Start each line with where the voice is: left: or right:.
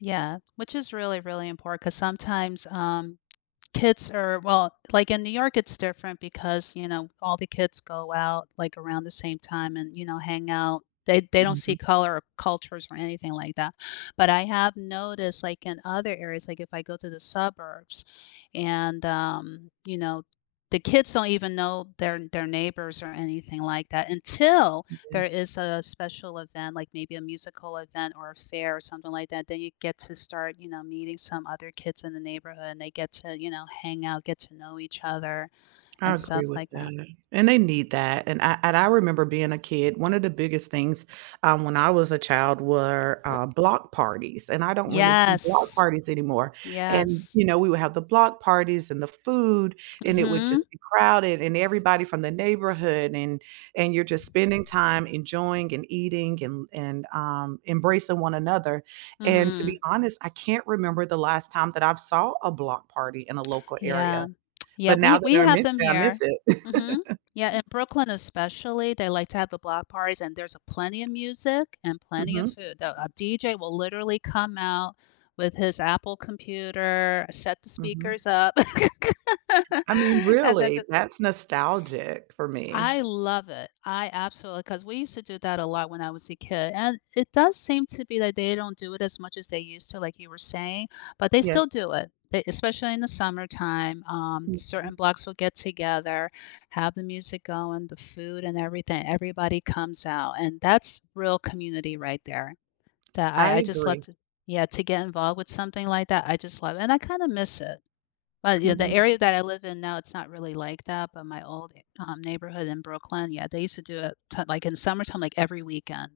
left: Yeah, which is really, really import 'cause sometimes, um, kids are well, like, in New York, it's different because, you know, all the kids go out, like, around the same time and, you know, hang out. They they don't see
right: Mhm.
left: color, or cultures, or anything like that, but I have noticed, like, in other areas, like, if I go to the suburbs and, um, you know, the kids don't even know their their neighbors, or anything like that until there
right: Yes.
left: is a special event, like, maybe a musical event, or a fair, or something like that, then you get to start, you know, meeting some other kids in the neighborhood, and they get to, you know, hang out, get to know each other
right: I
left: and
right: agree
left: stuff
right: with
left: like that.
right: that and they need that, and, I and I remember being a kid, 1 of the biggest things, um, when I was a child were, uh, block parties, and I don't really see block
left: Yes!
right: parties anymore, and,
left: Yes.
right: you know, we would have the block parties, and the food, and it would just
left: Mhm.
right: be crowded, and everybody from the neighborhood and and you're, just, spending time enjoying, and eating and and, um, embracing one another, and to be
left: Mhm.
right: honest, I can't remember the last time that I've saw a block party in a local
left: Yeah,
right: area,
left: yeah,
right: but
left: we
right: now that
left: we
right: I
left: have
right: mention
left: them
right: it, I miss
left: here, mhm,
right: it.
left: yeah, in Brooklyn, especially, they like to have the block parties, and there's a plenty of music, and plenty of
right: Mhm.
left: food though, a DJ will literally come out with his Apple computer, set the
right: Mhm.
left: speakers up,
right: I mean,
left: and then,
right: really,
left: ju
right: that's nostalgic for me.
left: I love it, I absolu 'cause we used to do that a lot when I was a kid, and it does seem to be that they don't do it as much as they used to like you were saying, but they
right: Yes.
left: still do it, e especially in the summertime, um,
right: Mhm.
left: certain blocks will get together, have the music going, the food and everything everybody comes out, and that's real community right there, that
right: I
left: I I, just, love
right: agree.
left: to yeah, to get involved with something like that. I just love it, and I kinda miss it but, you the
right: Mm.
left: area that I live in now, it's not really like that, but my old, e um, neighborhood in Brooklyn, yeah, they used to do it to t like, in summertime, like, every weekend,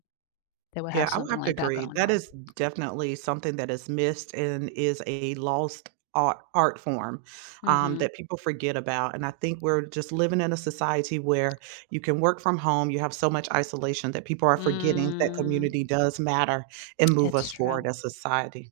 left: they would have
right: Yeah, I would
left: something
right: have to
left: like that
right: agree,
left: going
right: that
left: on.
right: is definitely something that is missed, and is a lost ar art form, um,
left: Mhm.
right: that people forget about, and I think we're just living in a society where you can work from home, you have so much isolation that people are forgetting that
left: Mm.
right: community does matter, and move
left: It's
right: us forward
left: true.
right: as a society.